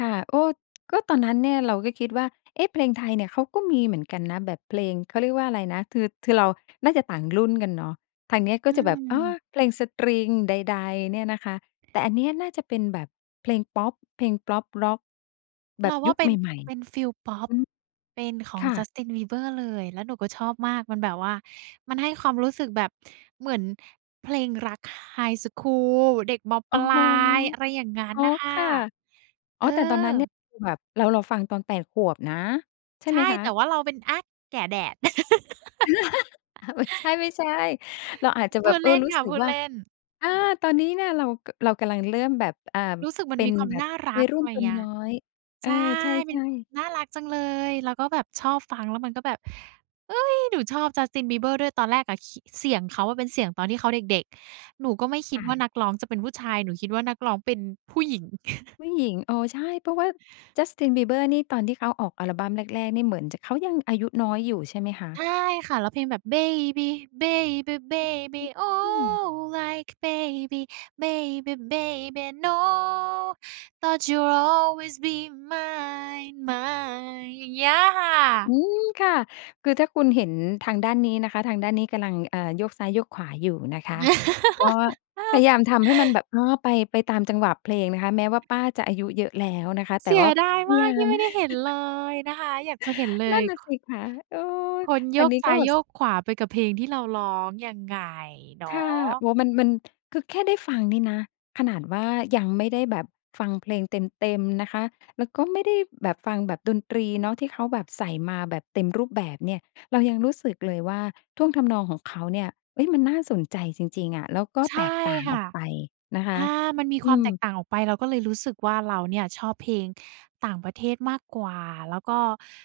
ค่ะ โอ้ ก็ตอนนั้นเนี่ย เราก็คิดว่า เอ๊ะ เพลงไทยเนี่ย เขาก็มีเหมือนกันนะ แบบเพลง เขาเรียกว่าอะไรนะ ทือ คือเราน่าจะต่างรุ่นกันเนาะ ทางนี้ก็อืจะแบบ อ๋อ อ เพลงสตริงใด ๆ เนี่ยนะคะ แต่อันเนี้ยน่าจะเป็นแบบเพลงพอป เพลงพอปร็อก แบเรบาวยุ่าคเปใ็น หม่ ๆ เปอ็ะ นฟีลพอป อือ เป็นขอคง ่ะ Justin Bieber เลย แล้วหนูก็ชอบมาก มันแบบว่า มันให้ความรู้สึกแบบเหมือนเพลงรัก ไฮสกูล เด็ก ม.โอป้ลโฮ าย อะไรอย่างงั้อน๋อ น่ะค่คะ ่ะ เอ๋ออ แต่ตอนนั้นเนี่อ ย คือแบบเรา เราฟังตอน 8 ขวบนะ ใช่ใชไหม่ คะ? แต่ว่าเราเป็น อา แก่แดด อา ไม่ใช่ ๆ เราอาจจะพแบูบ ดเอเลอ ่นรู้ค่ะ สึพกูดว่า เล่น อา ตอนนี้เนี่ย เรา ก เรากำลังเริ่มแบบ อ อ่า รู้สึกมัเปน็มีนความแบนบ่ารวััยก รุ่อนะไรตัวเงี้นย ้อย เอใชอ ่ ใชเป็น ่ ๆ น่ารักจังเลย แล้วก็แบบชอบฟัง แล้วมันก็แบบ เฮ้ย หนูชอบ Justin Bieber ด้วย ตอนแรกอะคิ เสียงเขาอะเป็นเสียงตอนที่เขาเด็ก ๆ หนูก็ไม่คิค่ดว่าะ นักร้องจะเป็นผู้ชาย หนูคิดว่านักร้องเป็นผู้หญิง ผู้หญิง เออ ใช่ เพราะว่า Justin Bieber นี่ ตอนที่เขาออกอัลบัมแรก ๆ นี่ เหมือนจะ เขายังอายุน้อยอยู่ใช่ไหมคะ? ใช่ค่ะ แล้วเพลงแบบ Baby, baby, อา baby อือ อืoh. ม Like baby, baby, baby no. Thought you’d always be mine mine อย่างเงี้ยค่อืะ ม ค่ะ คือถ้าคุณเห็นทางด้านนี้นะคะ ทางด้านนี้กำลัง เอ่อ โยกซ้ายโยกขวาอยู่นะคะ ก็พยายามทำให้มันแบบ อ๋อ ไป ไปตามจังหวะเพลงนะคะ แม้ว่าป้าจะอายุเยอะแล้วนะคะ แตเ่สีว่ยา ดายพะมยาากที่ม ไม่ได้เห็นเลยนะคะ อยากจะเห็นเลนั่ย นน่ะสิคะ เออ คนโทยางกนี้ซก้็ายแบโบ ยส กขวาไปกับเพลงที่เราร้อง ยังไง เนาค่ะ ะ โอ้ มัน มัน คือแค่ได้ฟังนี่นะ ขนาดว่ายังไม่ได้แบบฟังเพลงเต็ม ๆ นะคะ แล้วก็ไม่ได้แบบฟังแบบดนตรีเนาะ ที่เขาแบบใส่มาแบบเต็มรูปแบบเนี่ย เรายังรู้สึกเลยว่าท่วงทำนองของเขาเนี่ย เฮ้ย มันน่าสนใจจริง ๆ อะ แล้วก็ใชแต่กต่างคอ่อะ กไปนะคอะ า มันมีอควืามม แตกต่างออกไป เราก็เลยรู้สึกว่าเราเนี่ยชอบเพลงต่างประเทศมากกว่า แล้วก็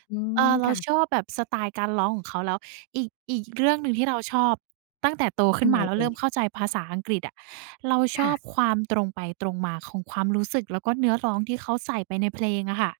อืเอ่อ อ เรคา่ะ ชอบแบบสไตล์การร้องของเขา แล้วอีก อีกเรื่องหนึ่งที่เราชอบตั้งแต่โตขอึั้นนไหมนา แล้เวอเร่ิ่ย? มเข้าใจภาษาอังกฤษอะ เราชค่อะ บความตรงไปตรงมาของความรู้สึก แล้วก็เนื้อร้องที่เขาใส่ไปในเพลงอะค่ะ